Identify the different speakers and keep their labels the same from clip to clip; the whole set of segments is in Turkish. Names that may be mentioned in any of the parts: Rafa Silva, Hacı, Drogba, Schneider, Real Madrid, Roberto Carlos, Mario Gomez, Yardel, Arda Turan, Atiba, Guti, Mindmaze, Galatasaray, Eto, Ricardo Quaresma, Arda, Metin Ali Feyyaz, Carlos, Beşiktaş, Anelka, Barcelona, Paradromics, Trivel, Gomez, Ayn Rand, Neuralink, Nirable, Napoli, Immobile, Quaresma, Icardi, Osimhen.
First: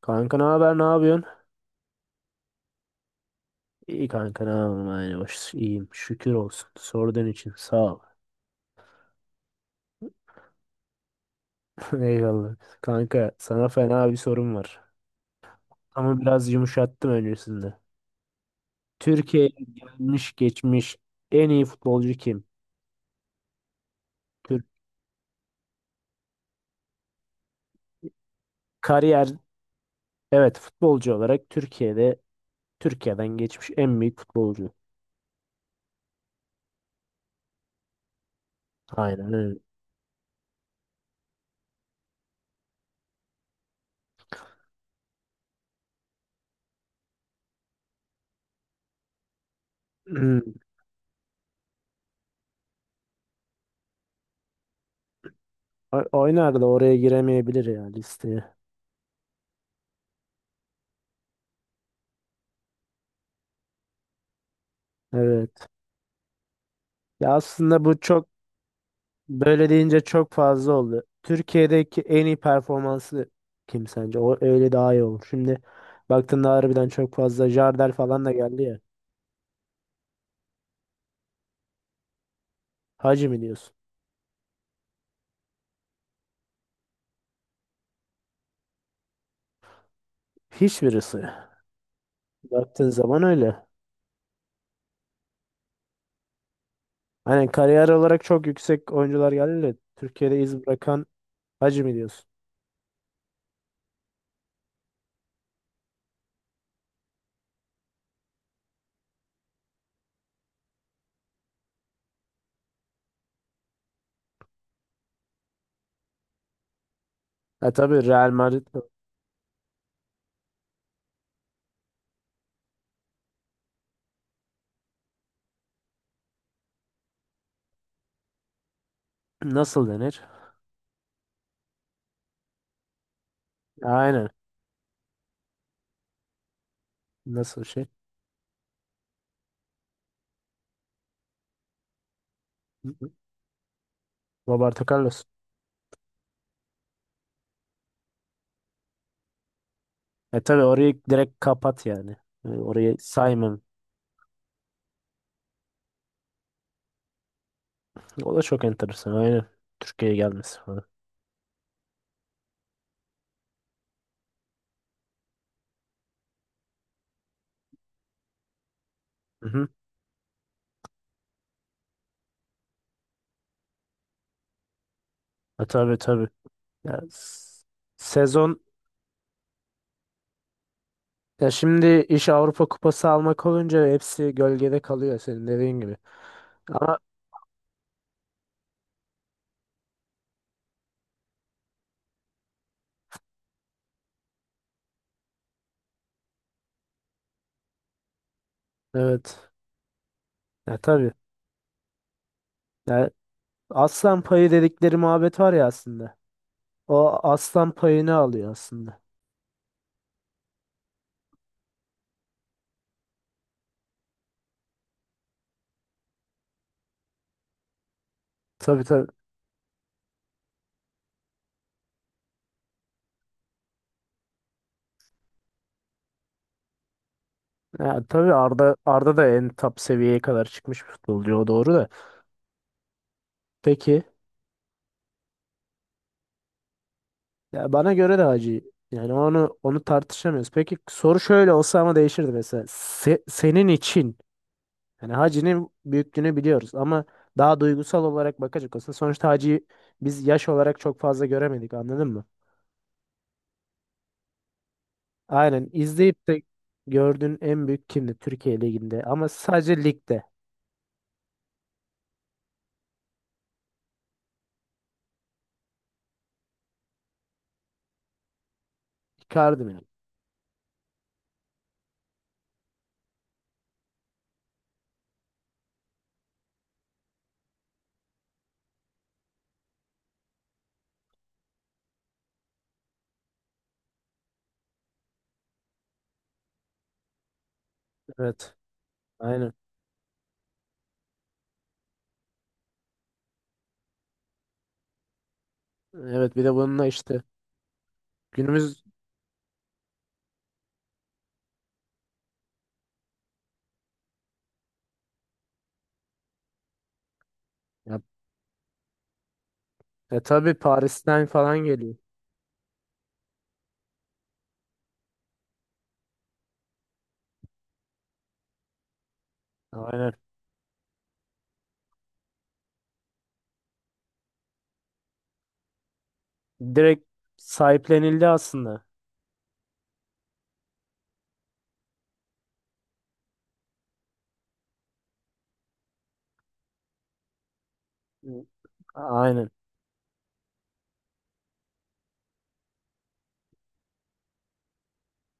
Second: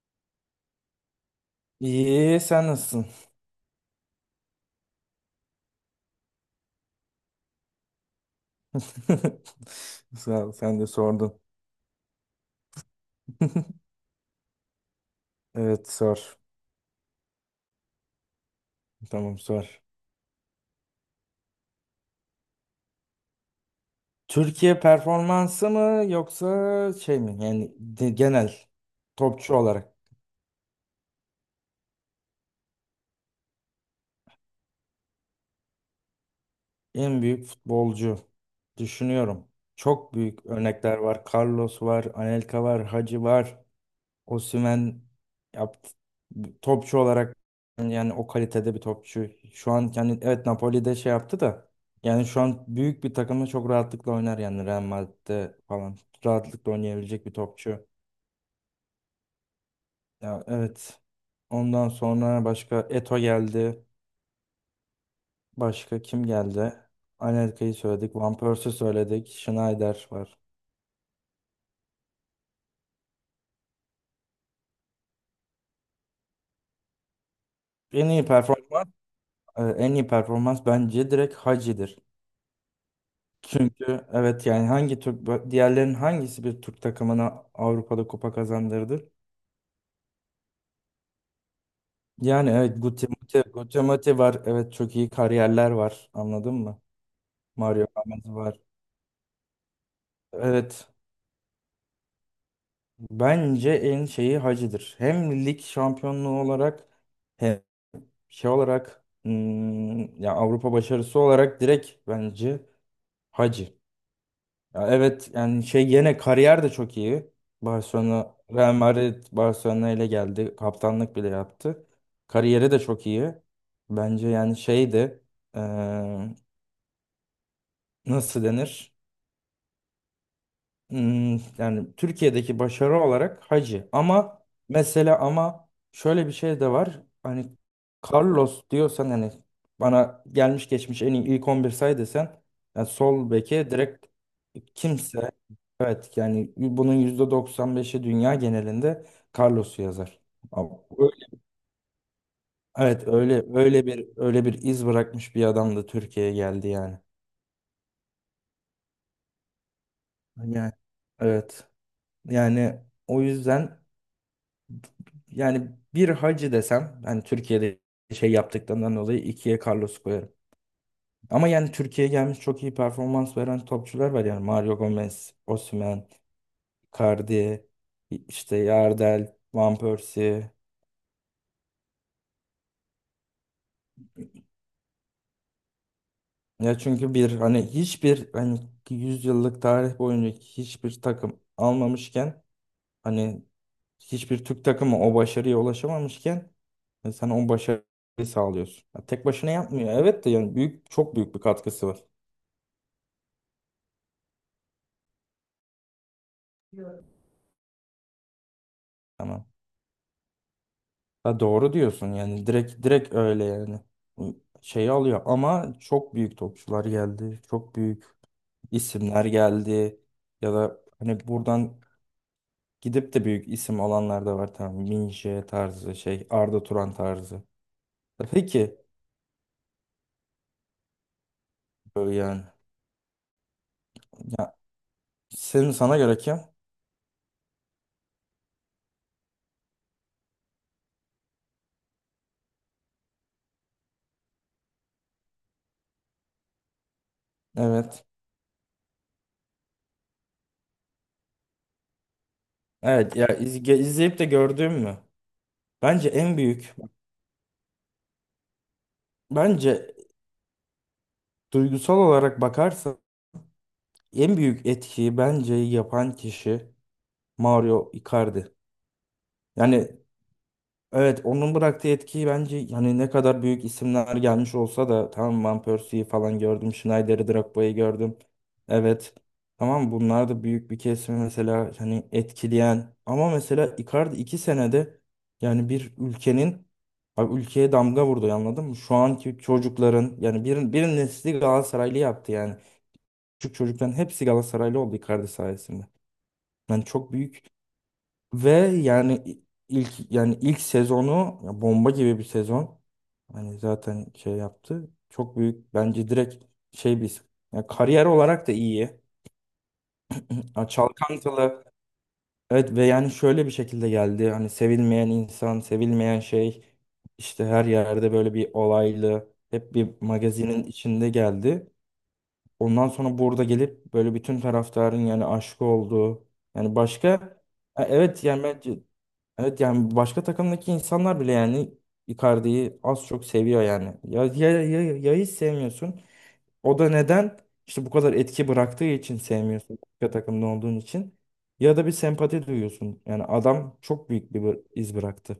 Speaker 1: Kanka ne haber ne yapıyorsun?
Speaker 2: İyi, sen nasılsın?
Speaker 1: İyi kanka ne yapayım aynı baş iyiyim şükür olsun sorduğun için sağ ol.
Speaker 2: Sağ ol, sen de sordun.
Speaker 1: Eyvallah. Kanka sana fena bir sorum var.
Speaker 2: Evet,
Speaker 1: Ama
Speaker 2: sor.
Speaker 1: biraz yumuşattım öncesinde.
Speaker 2: Tamam,
Speaker 1: Türkiye'ye
Speaker 2: sor.
Speaker 1: gelmiş geçmiş en iyi futbolcu kim? Türk
Speaker 2: Türkiye performansı mı yoksa şey mi? Yani genel
Speaker 1: kariyer,
Speaker 2: topçu olarak
Speaker 1: evet, futbolcu olarak Türkiye'de, Türkiye'den geçmiş en büyük futbolcu.
Speaker 2: en büyük futbolcu
Speaker 1: Aynen
Speaker 2: düşünüyorum.
Speaker 1: öyle.
Speaker 2: Çok büyük örnekler var. Carlos var, Anelka var, Hacı var. Osimhen yaptı. Topçu olarak yani o kalitede bir topçu. Şu an yani evet Napoli'de şey yaptı da yani şu an büyük bir takımda çok rahatlıkla oynar, yani Real Madrid'de falan
Speaker 1: Oynar da
Speaker 2: rahatlıkla
Speaker 1: oraya
Speaker 2: oynayabilecek bir
Speaker 1: giremeyebilir ya
Speaker 2: topçu.
Speaker 1: listeye.
Speaker 2: Ya evet. Ondan sonra başka Eto geldi.
Speaker 1: Evet.
Speaker 2: Başka kim geldi?
Speaker 1: Ya
Speaker 2: Anelka'yı
Speaker 1: aslında bu
Speaker 2: söyledik.
Speaker 1: çok,
Speaker 2: Van Persie'i söyledik.
Speaker 1: böyle deyince
Speaker 2: Schneider
Speaker 1: çok
Speaker 2: var.
Speaker 1: fazla oldu. Türkiye'deki en iyi performansı kim sence? O öyle daha iyi olur. Şimdi baktığında harbiden çok fazla Jardel
Speaker 2: En
Speaker 1: falan
Speaker 2: iyi
Speaker 1: da geldi ya.
Speaker 2: performans, en iyi performans bence direkt Hacı'dır.
Speaker 1: Hacı mi diyorsun?
Speaker 2: Çünkü evet yani hangi Türk diğerlerin hangisi bir Türk takımına Avrupa'da kupa kazandırdı?
Speaker 1: Hiçbirisi.
Speaker 2: Yani evet
Speaker 1: Baktığın
Speaker 2: Guti,
Speaker 1: zaman
Speaker 2: Muti-
Speaker 1: öyle.
Speaker 2: Guti Muti var. Evet, çok iyi kariyerler var. Anladın mı?
Speaker 1: Hani
Speaker 2: Mario
Speaker 1: kariyer olarak
Speaker 2: Gomez
Speaker 1: çok
Speaker 2: var.
Speaker 1: yüksek oyuncular geldi de Türkiye'de iz
Speaker 2: Evet.
Speaker 1: bırakan. Hacı mi diyorsun?
Speaker 2: Bence en şeyi Hacı'dır. Hem lig şampiyonluğu olarak hem şey olarak, ya Avrupa başarısı olarak direkt bence Hacı. Ya evet yani şey, yine kariyer de çok iyi.
Speaker 1: Ha tabii Real
Speaker 2: Barcelona,
Speaker 1: Madrid,
Speaker 2: Real Madrid Barcelona ile geldi. Kaptanlık bile yaptı. Kariyeri de çok iyi. Bence yani şeydi, eee, nasıl denir?
Speaker 1: nasıl denir?
Speaker 2: Yani Türkiye'deki başarı olarak Hacı.
Speaker 1: Aynen.
Speaker 2: Ama mesela ama şöyle bir şey de var. Hani
Speaker 1: Nasıl şey?
Speaker 2: Carlos diyorsan hani bana gelmiş geçmiş en iyi ilk 11 say desen, yani
Speaker 1: Hı hı.
Speaker 2: sol beke direkt
Speaker 1: Roberto Carlos.
Speaker 2: kimse, evet yani bunun %95'i dünya genelinde Carlos'u yazar.
Speaker 1: E tabii
Speaker 2: Ama
Speaker 1: orayı direkt
Speaker 2: öyle-
Speaker 1: kapat yani. Yani orayı
Speaker 2: Evet, öyle
Speaker 1: saymam.
Speaker 2: öyle bir öyle bir iz bırakmış bir adam da Türkiye'ye geldi yani.
Speaker 1: O da çok enteresan. Aynen. Türkiye'ye gelmesi
Speaker 2: Yani
Speaker 1: falan.
Speaker 2: evet. Yani o yüzden, yani bir Hacı desem hani Türkiye'de şey yaptıklarından dolayı
Speaker 1: Hı
Speaker 2: ikiye
Speaker 1: hı.
Speaker 2: Carlos koyarım. Ama yani Türkiye'ye gelmiş çok iyi performans veren topçular var, yani Mario Gomez,
Speaker 1: E, tabii
Speaker 2: Osimhen,
Speaker 1: tabii. Ya, s-
Speaker 2: Icardi, işte
Speaker 1: sezon
Speaker 2: Yardel, Van Persie.
Speaker 1: ya şimdi iş Avrupa Kupası almak olunca hepsi gölgede kalıyor senin dediğin gibi.
Speaker 2: Ya
Speaker 1: Ama
Speaker 2: çünkü bir hani hiçbir hani 100 yıllık tarih boyunca hiçbir takım almamışken, hani hiçbir Türk takımı o başarıya ulaşamamışken, sen o başarıyı sağlıyorsun. Ya tek
Speaker 1: evet.
Speaker 2: başına yapmıyor. Evet de yani
Speaker 1: Ya
Speaker 2: büyük
Speaker 1: tabii.
Speaker 2: çok büyük bir katkısı var.
Speaker 1: Ya, aslan payı dedikleri muhabbet var ya aslında. O aslan payını alıyor aslında.
Speaker 2: Tamam. Ha, doğru diyorsun, yani direkt direkt öyle yani. Şeyi alıyor ama çok büyük topçular geldi. Çok büyük
Speaker 1: Tabii tabii.
Speaker 2: isimler geldi. Ya da hani buradan gidip de büyük isim alanlar da var. Tamam, Minje tarzı şey, Arda Turan tarzı.
Speaker 1: Ya,
Speaker 2: E
Speaker 1: tabii Arda
Speaker 2: Peki
Speaker 1: Arda da en top seviyeye kadar çıkmış bir futbolcu, o doğru da.
Speaker 2: böyle yani.
Speaker 1: Peki,
Speaker 2: Ya, sana göre kim?
Speaker 1: ya bana göre de hacı. Yani onu tartışamıyoruz. Peki soru şöyle olsa ama değişirdi mesela. Senin için yani hacinin büyüklüğünü biliyoruz ama daha duygusal
Speaker 2: Evet.
Speaker 1: olarak bakacak olsa sonuçta hacıyı biz yaş olarak çok fazla göremedik anladın mı?
Speaker 2: Evet ya, izleyip de gördüğüm mü?
Speaker 1: Aynen,
Speaker 2: Bence
Speaker 1: izleyip
Speaker 2: en
Speaker 1: de
Speaker 2: büyük
Speaker 1: gördüğün en büyük kimdi Türkiye Ligi'nde, ama sadece
Speaker 2: Bence
Speaker 1: ligde.
Speaker 2: duygusal olarak bakarsan en büyük etkiyi bence yapan kişi Mario Icardi.
Speaker 1: Icardi mi?
Speaker 2: Yani evet, onun bıraktığı etkiyi, bence yani ne kadar büyük isimler gelmiş olsa da, tamam Van Persie'yi falan gördüm. Schneider'i, Drogba'yı gördüm. Evet. Tamam, bunlar da büyük bir kesimi mesela hani etkileyen, ama mesela Icardi 2 senede yani bir ülkenin, abi ülkeye damga vurdu
Speaker 1: Evet.
Speaker 2: anladın mı? Şu anki
Speaker 1: Aynen.
Speaker 2: çocukların yani bir nesli Galatasaraylı yaptı yani. Küçük çocukların hepsi Galatasaraylı oldu Icardi sayesinde.
Speaker 1: Evet, bir de
Speaker 2: Yani
Speaker 1: bununla
Speaker 2: çok
Speaker 1: işte
Speaker 2: büyük. Ve
Speaker 1: günümüz.
Speaker 2: yani ilk sezonu, ya bomba gibi bir sezon. Hani zaten şey yaptı. Çok büyük, bence direkt şey bir, ya
Speaker 1: Ya,
Speaker 2: kariyer olarak da iyi.
Speaker 1: e tabii
Speaker 2: Ya,
Speaker 1: Paris'ten falan
Speaker 2: çalkantılı.
Speaker 1: geliyor.
Speaker 2: Evet, ve yani şöyle bir şekilde geldi. Hani sevilmeyen insan, sevilmeyen şey, işte her yerde böyle bir olaylı, hep bir
Speaker 1: Aynen.
Speaker 2: magazinin içinde geldi. Ondan sonra burada gelip böyle bütün taraftarın yani aşık olduğu, yani
Speaker 1: Direkt
Speaker 2: başka. Ha, evet
Speaker 1: sahiplenildi
Speaker 2: yani bence,
Speaker 1: aslında.
Speaker 2: evet yani başka takımdaki insanlar bile yani Icardi'yi az çok seviyor yani. Ya hiç sevmiyorsun. O da neden? İşte bu kadar
Speaker 1: Hı.
Speaker 2: etki bıraktığı için
Speaker 1: Aynen.
Speaker 2: sevmiyorsun. Başka takımda olduğun için. Ya da bir sempati duyuyorsun. Yani adam çok büyük bir iz bıraktı.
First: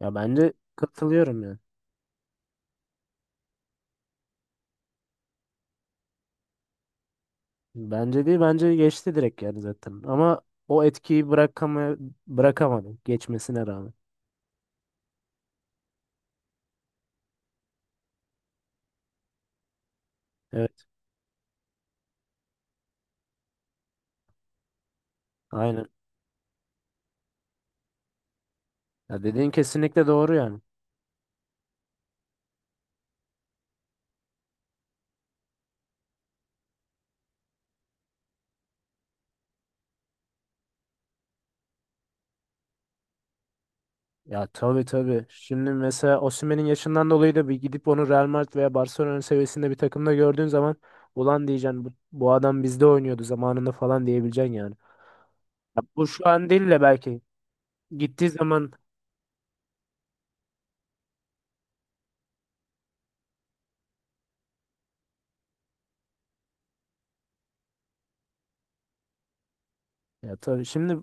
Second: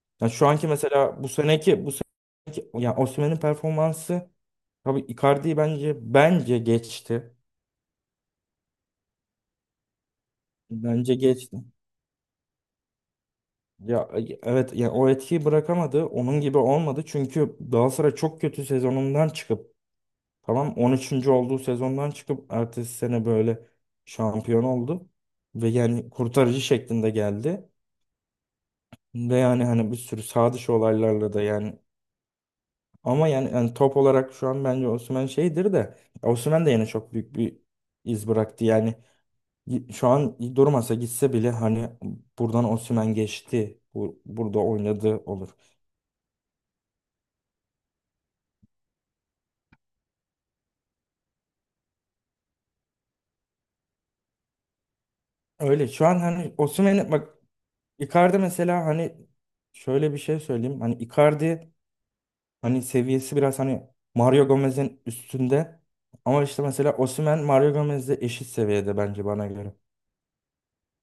Speaker 1: Ya
Speaker 2: Yani şu
Speaker 1: bence
Speaker 2: anki mesela bu
Speaker 1: katılıyorum ya.
Speaker 2: seneki bu seneki yani Osimhen'in performansı tabii Icardi'yi bence geçti.
Speaker 1: Bence değil, bence geçti direkt yani zaten. Ama o
Speaker 2: Bence
Speaker 1: etkiyi
Speaker 2: geçti.
Speaker 1: bırakamadı geçmesine rağmen.
Speaker 2: Ya evet yani o etkiyi bırakamadı. Onun gibi olmadı. Çünkü Galatasaray çok kötü sezonundan çıkıp, tamam
Speaker 1: Evet,
Speaker 2: 13'üncü olduğu sezondan çıkıp ertesi sene böyle şampiyon oldu. Ve
Speaker 1: aynen.
Speaker 2: yani kurtarıcı şeklinde geldi.
Speaker 1: Ya
Speaker 2: Ve
Speaker 1: dediğin
Speaker 2: yani hani bir
Speaker 1: kesinlikle
Speaker 2: sürü
Speaker 1: doğru
Speaker 2: sağ
Speaker 1: yani.
Speaker 2: dışı olaylarla da yani, ama yani, top olarak şu an bence Osimhen şeydir de, Osimhen de yine çok büyük bir iz bıraktı. Yani şu an durmasa gitse bile hani buradan Osimhen geçti, bu,
Speaker 1: Ya
Speaker 2: burada
Speaker 1: tabii
Speaker 2: oynadı
Speaker 1: tabii.
Speaker 2: olur.
Speaker 1: Şimdi mesela Osimhen'in yaşından dolayı da bir gidip onu Real Madrid veya Barcelona seviyesinde bir takımda gördüğün zaman ulan diyeceksin, bu adam bizde oynuyordu zamanında falan diyebileceksin yani. Ya
Speaker 2: Öyle,
Speaker 1: bu
Speaker 2: şu an
Speaker 1: şu an
Speaker 2: hani
Speaker 1: değil de
Speaker 2: Osimhen
Speaker 1: belki
Speaker 2: bak,
Speaker 1: gittiği
Speaker 2: Icardi
Speaker 1: zaman.
Speaker 2: mesela hani şöyle bir şey söyleyeyim. Hani Icardi hani seviyesi biraz hani Mario Gomez'in üstünde. Ama işte mesela Osimhen Mario Gomez'le eşit seviyede, bence bana göre.
Speaker 1: Ya tabii şimdi,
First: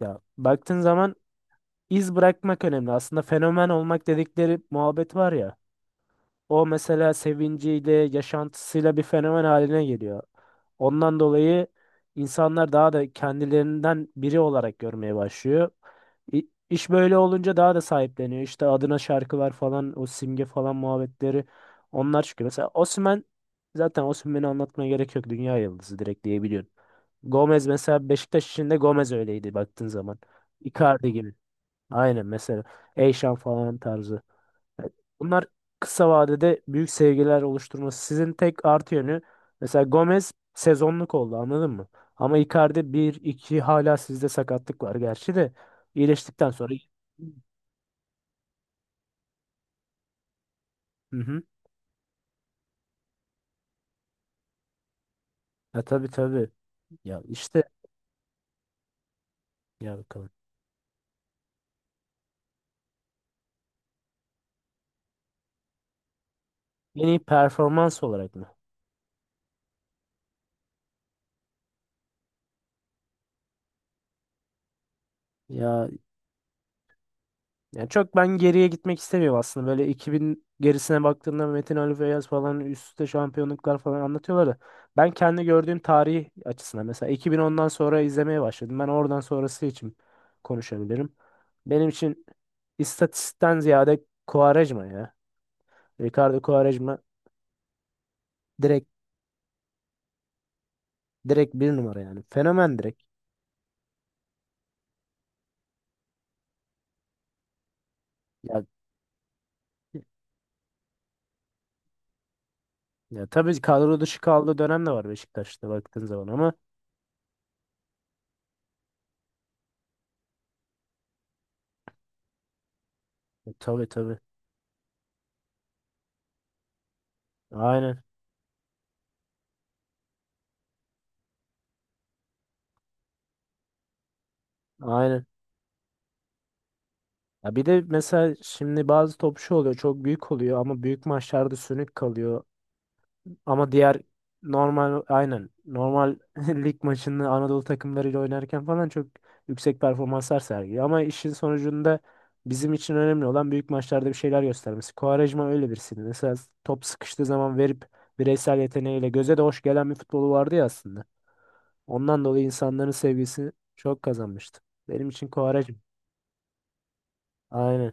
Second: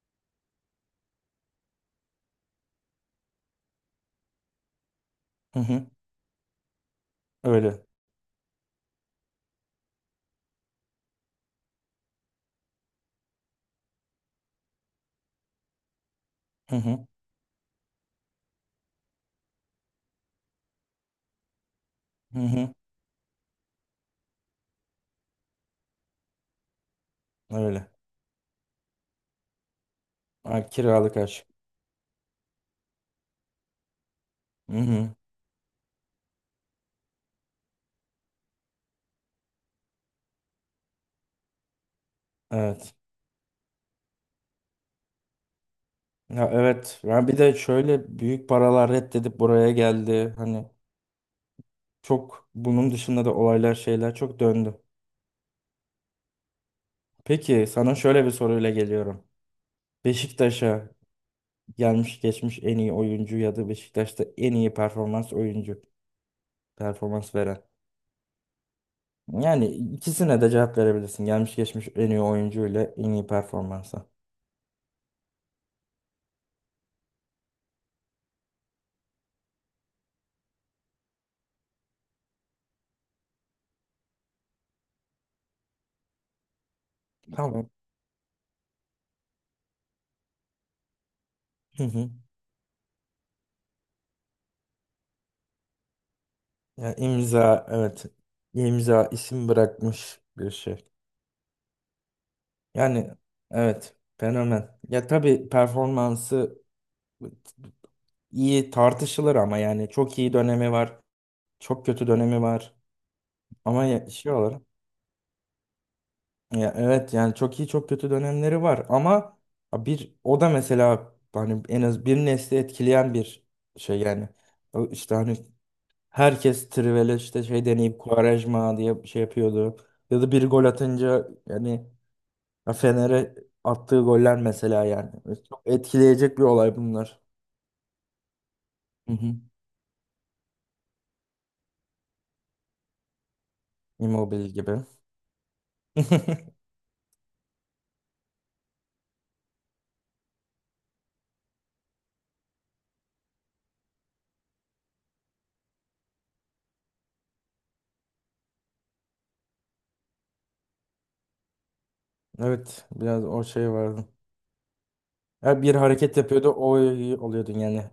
Speaker 1: ya baktığın zaman iz bırakmak önemli. Aslında fenomen olmak dedikleri muhabbet var ya.
Speaker 2: Hı hı.
Speaker 1: O mesela
Speaker 2: Öyle.
Speaker 1: sevinciyle, yaşantısıyla bir fenomen haline geliyor. Ondan dolayı insanlar daha da kendilerinden biri olarak görmeye başlıyor. İ-
Speaker 2: Hı
Speaker 1: İş
Speaker 2: hı.
Speaker 1: böyle olunca daha da sahipleniyor. İşte adına şarkılar falan, o simge falan muhabbetleri, onlar
Speaker 2: Hı
Speaker 1: çıkıyor. Mesela
Speaker 2: hı.
Speaker 1: Osimhen, zaten Osimhen'i anlatmaya gerek yok. Dünya yıldızı direkt diyebiliyorsun. Gomez
Speaker 2: Öyle.
Speaker 1: mesela, Beşiktaş için de Gomez öyleydi baktığın zaman.
Speaker 2: Ha,
Speaker 1: Icardi
Speaker 2: kiralık
Speaker 1: gibi.
Speaker 2: aşk.
Speaker 1: Aynen, mesela Eyşan falan tarzı.
Speaker 2: Hı
Speaker 1: Evet,
Speaker 2: hı.
Speaker 1: bunlar kısa vadede büyük sevgiler oluşturması. Sizin tek artı yönü, mesela Gomez sezonluk oldu anladın mı? Ama Icardi
Speaker 2: Evet.
Speaker 1: bir iki, hala sizde sakatlık var gerçi de, iyileştikten
Speaker 2: Ya
Speaker 1: sonra.
Speaker 2: evet. Ya bir de şöyle büyük paralar reddedip buraya geldi. Hani.
Speaker 1: Hı hı.
Speaker 2: Çok bunun dışında da olaylar, şeyler çok döndü.
Speaker 1: Ya tabii tabii. Ya işte,
Speaker 2: Peki, sana şöyle bir soruyla geliyorum.
Speaker 1: ya bakalım.
Speaker 2: Beşiktaş'a gelmiş geçmiş en iyi oyuncu ya da Beşiktaş'ta en iyi performans oyuncu,
Speaker 1: En iyi
Speaker 2: performans veren.
Speaker 1: performans olarak mı?
Speaker 2: Yani ikisine de cevap verebilirsin. Gelmiş geçmiş en iyi oyuncu ile en iyi performansa.
Speaker 1: Ya, yani çok ben geriye gitmek istemiyorum aslında. Böyle 2000 gerisine baktığında Metin Ali Feyyaz falan üst üste şampiyonluklar falan anlatıyorlar da. Ben kendi gördüğüm tarih açısından mesela 2010'dan
Speaker 2: Tamam.
Speaker 1: sonra izlemeye başladım. Ben oradan sonrası için konuşabilirim.
Speaker 2: Hı
Speaker 1: Benim
Speaker 2: hı.
Speaker 1: için istatistikten ziyade Quaresma ya. Ricardo
Speaker 2: Ya,
Speaker 1: Quaresma
Speaker 2: imza evet.
Speaker 1: direkt,
Speaker 2: İmza, isim bırakmış bir şey.
Speaker 1: bir numara yani. Fenomen direkt.
Speaker 2: Yani evet, fenomen. Ya tabii performansı
Speaker 1: Ya,
Speaker 2: iyi tartışılır ama yani çok iyi dönemi var. Çok kötü dönemi var.
Speaker 1: ya tabii
Speaker 2: Ama
Speaker 1: kadro dışı
Speaker 2: şey
Speaker 1: kaldığı
Speaker 2: olarak,
Speaker 1: dönem de var Beşiktaş'ta baktığın zaman ama,
Speaker 2: ya evet yani çok iyi çok kötü dönemleri var, ama bir o da mesela hani en az bir nesli etkileyen bir
Speaker 1: e, tabii
Speaker 2: şey
Speaker 1: tabii.
Speaker 2: yani. O işte hani herkes Trivel'e işte şey deneyip
Speaker 1: Aynen.
Speaker 2: Quaresma diye şey yapıyordu. Ya da bir gol atınca yani, ya Fener'e attığı goller mesela yani.
Speaker 1: Aynen.
Speaker 2: Çok etkileyecek bir olay bunlar.
Speaker 1: Ya bir de mesela şimdi
Speaker 2: Hı
Speaker 1: bazı
Speaker 2: hı.
Speaker 1: topçu oluyor, çok büyük oluyor ama büyük maçlarda sönük kalıyor. Ama diğer
Speaker 2: Immobile gibi.
Speaker 1: normal, aynen normal, lig maçını Anadolu takımlarıyla oynarken falan çok yüksek performanslar sergiliyor. Ama işin sonucunda bizim için önemli olan büyük maçlarda bir şeyler göstermesi. Quaresma öyle birisiydi. Mesela top sıkıştığı zaman verip bireysel yeteneğiyle göze de hoş gelen bir futbolu vardı ya aslında. Ondan dolayı
Speaker 2: Evet,
Speaker 1: insanların
Speaker 2: biraz o
Speaker 1: sevgisini
Speaker 2: şey
Speaker 1: çok
Speaker 2: vardı.
Speaker 1: kazanmıştı. Benim için
Speaker 2: Ya
Speaker 1: Quaresma.
Speaker 2: bir hareket yapıyordu, o oluyordun yani.
Speaker 1: Aynen.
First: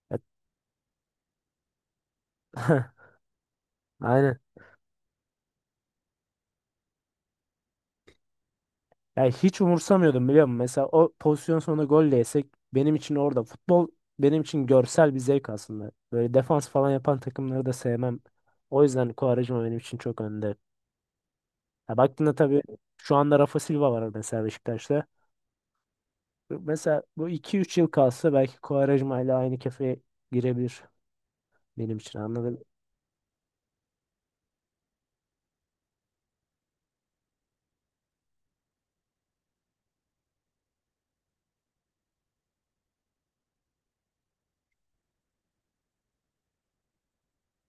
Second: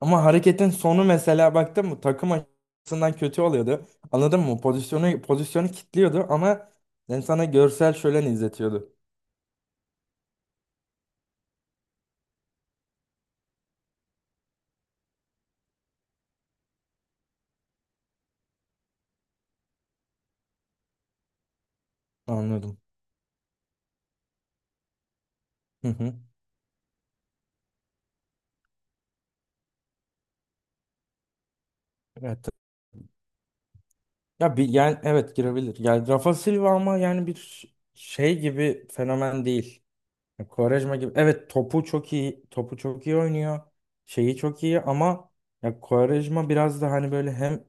Speaker 2: Ama hareketin sonu mesela baktın mı takım açısından kötü oluyordu.
Speaker 1: Aynen.
Speaker 2: Anladın mı? Pozisyonu pozisyonu kilitliyordu, ama yani sana görsel şölen izletiyordu.
Speaker 1: Yani hiç umursamıyordum biliyor musun? Mesela o pozisyon sonunda gol de yesek, benim için orada futbol, benim için görsel bir zevk aslında. Böyle defans falan yapan takımları da sevmem. O yüzden Quaresma benim için çok önde. Ya baktığında tabii
Speaker 2: Anladım.
Speaker 1: şu anda Rafa Silva var mesela Beşiktaş'ta.
Speaker 2: Hı hı.
Speaker 1: Mesela bu iki üç yıl kalsa belki Quaresma ile aynı kefeye girebilir benim için
Speaker 2: Evet.
Speaker 1: anladın mı?
Speaker 2: Ya bir, yani evet girebilir. Yani Rafa Silva, ama yani bir şey gibi fenomen değil. Ya Quaresma gibi. Evet, topu çok iyi. Topu çok iyi oynuyor. Şeyi çok iyi, ama ya Quaresma biraz da hani böyle hem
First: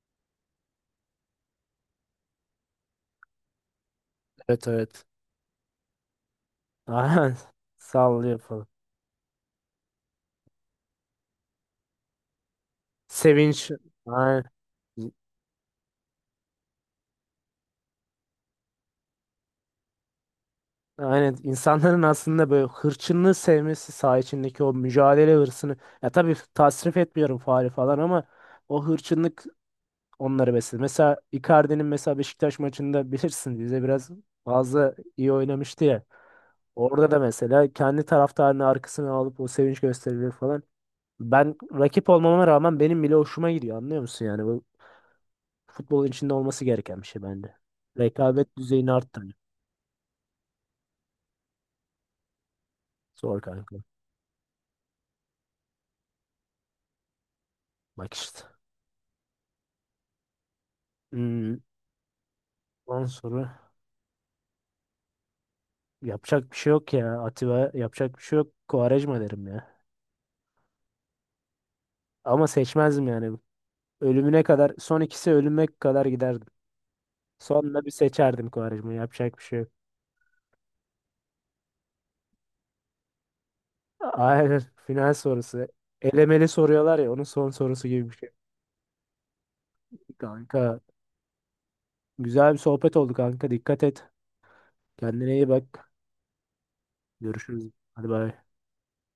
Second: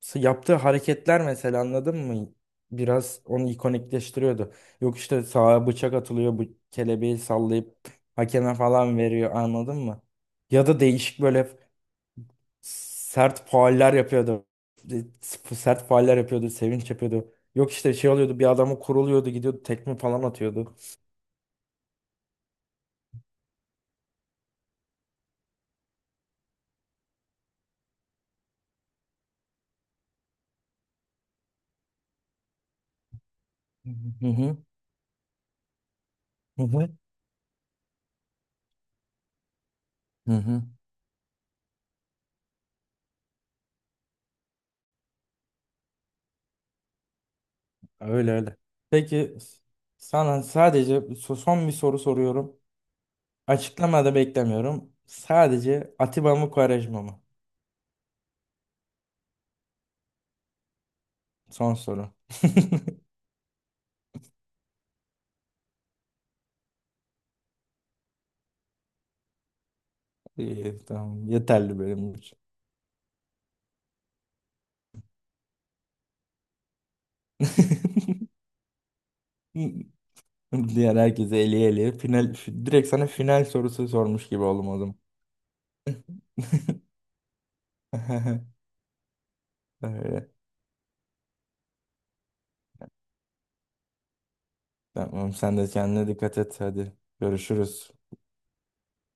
Speaker 2: yaptığı hareketler mesela, anladın mı? Biraz onu ikonikleştiriyordu.
Speaker 1: Evet
Speaker 2: Yok
Speaker 1: evet.
Speaker 2: işte sağa bıçak atılıyor, bu kelebeği
Speaker 1: Aynen.
Speaker 2: sallayıp
Speaker 1: Sallıyor
Speaker 2: hakeme
Speaker 1: falan.
Speaker 2: falan veriyor anladın mı? Ya da değişik böyle sert
Speaker 1: Sevinç.
Speaker 2: fauller
Speaker 1: Aynen.
Speaker 2: yapıyordu. Sert fauller yapıyordu, sevinç yapıyordu. Yok işte şey oluyordu, bir adamı kuruluyordu, gidiyordu tekme falan atıyordu.
Speaker 1: Aynen, insanların aslında böyle hırçınlığı sevmesi, saha içindeki o mücadele hırsını, ya tabii tasrif etmiyorum faali falan, ama o hırçınlık onları besledi. Mesela Icardi'nin mesela Beşiktaş maçında, bilirsin, bize
Speaker 2: Hı
Speaker 1: biraz
Speaker 2: hı hı
Speaker 1: fazla iyi oynamıştı ya.
Speaker 2: hı.
Speaker 1: Orada da mesela kendi taraftarını arkasına alıp o sevinç gösterileri
Speaker 2: Hı
Speaker 1: falan.
Speaker 2: hı.
Speaker 1: Ben rakip olmama rağmen benim bile hoşuma gidiyor, anlıyor musun yani? Bu futbolun içinde olması gereken bir şey bence.
Speaker 2: Öyle
Speaker 1: Rekabet
Speaker 2: öyle.
Speaker 1: düzeyini arttırıyor.
Speaker 2: Peki, sana sadece son bir soru soruyorum.
Speaker 1: Zor kanka.
Speaker 2: Açıklamada beklemiyorum. Sadece Atiba mı, Quaresma mı?
Speaker 1: Bak işte. Hmm,
Speaker 2: Son soru.
Speaker 1: ondan sonra. Yapacak bir şey yok ya. Atiba, yapacak bir şey yok. Quaresma derim ya.
Speaker 2: İyi, tamam. Yeterli benim için.
Speaker 1: Ama seçmezdim yani. Ölümüne kadar, son ikisi ölüme kadar giderdim. Sonunda bir seçerdim, Quaresma'yı. Yapacak bir şey yok.
Speaker 2: Diğer herkese eli eli. Final, direkt sana final sorusu sormuş gibi
Speaker 1: Aynen.
Speaker 2: oldum o zaman.
Speaker 1: Final sorusu. Elemeli soruyorlar ya, onun son sorusu gibi bir şey.
Speaker 2: Öyle.
Speaker 1: Kanka, güzel bir sohbet oldu kanka. Dikkat et. Kendine
Speaker 2: Tamam,
Speaker 1: iyi
Speaker 2: sen de
Speaker 1: bak.
Speaker 2: kendine dikkat et hadi.
Speaker 1: Görüşürüz.
Speaker 2: Görüşürüz.
Speaker 1: Hadi bay.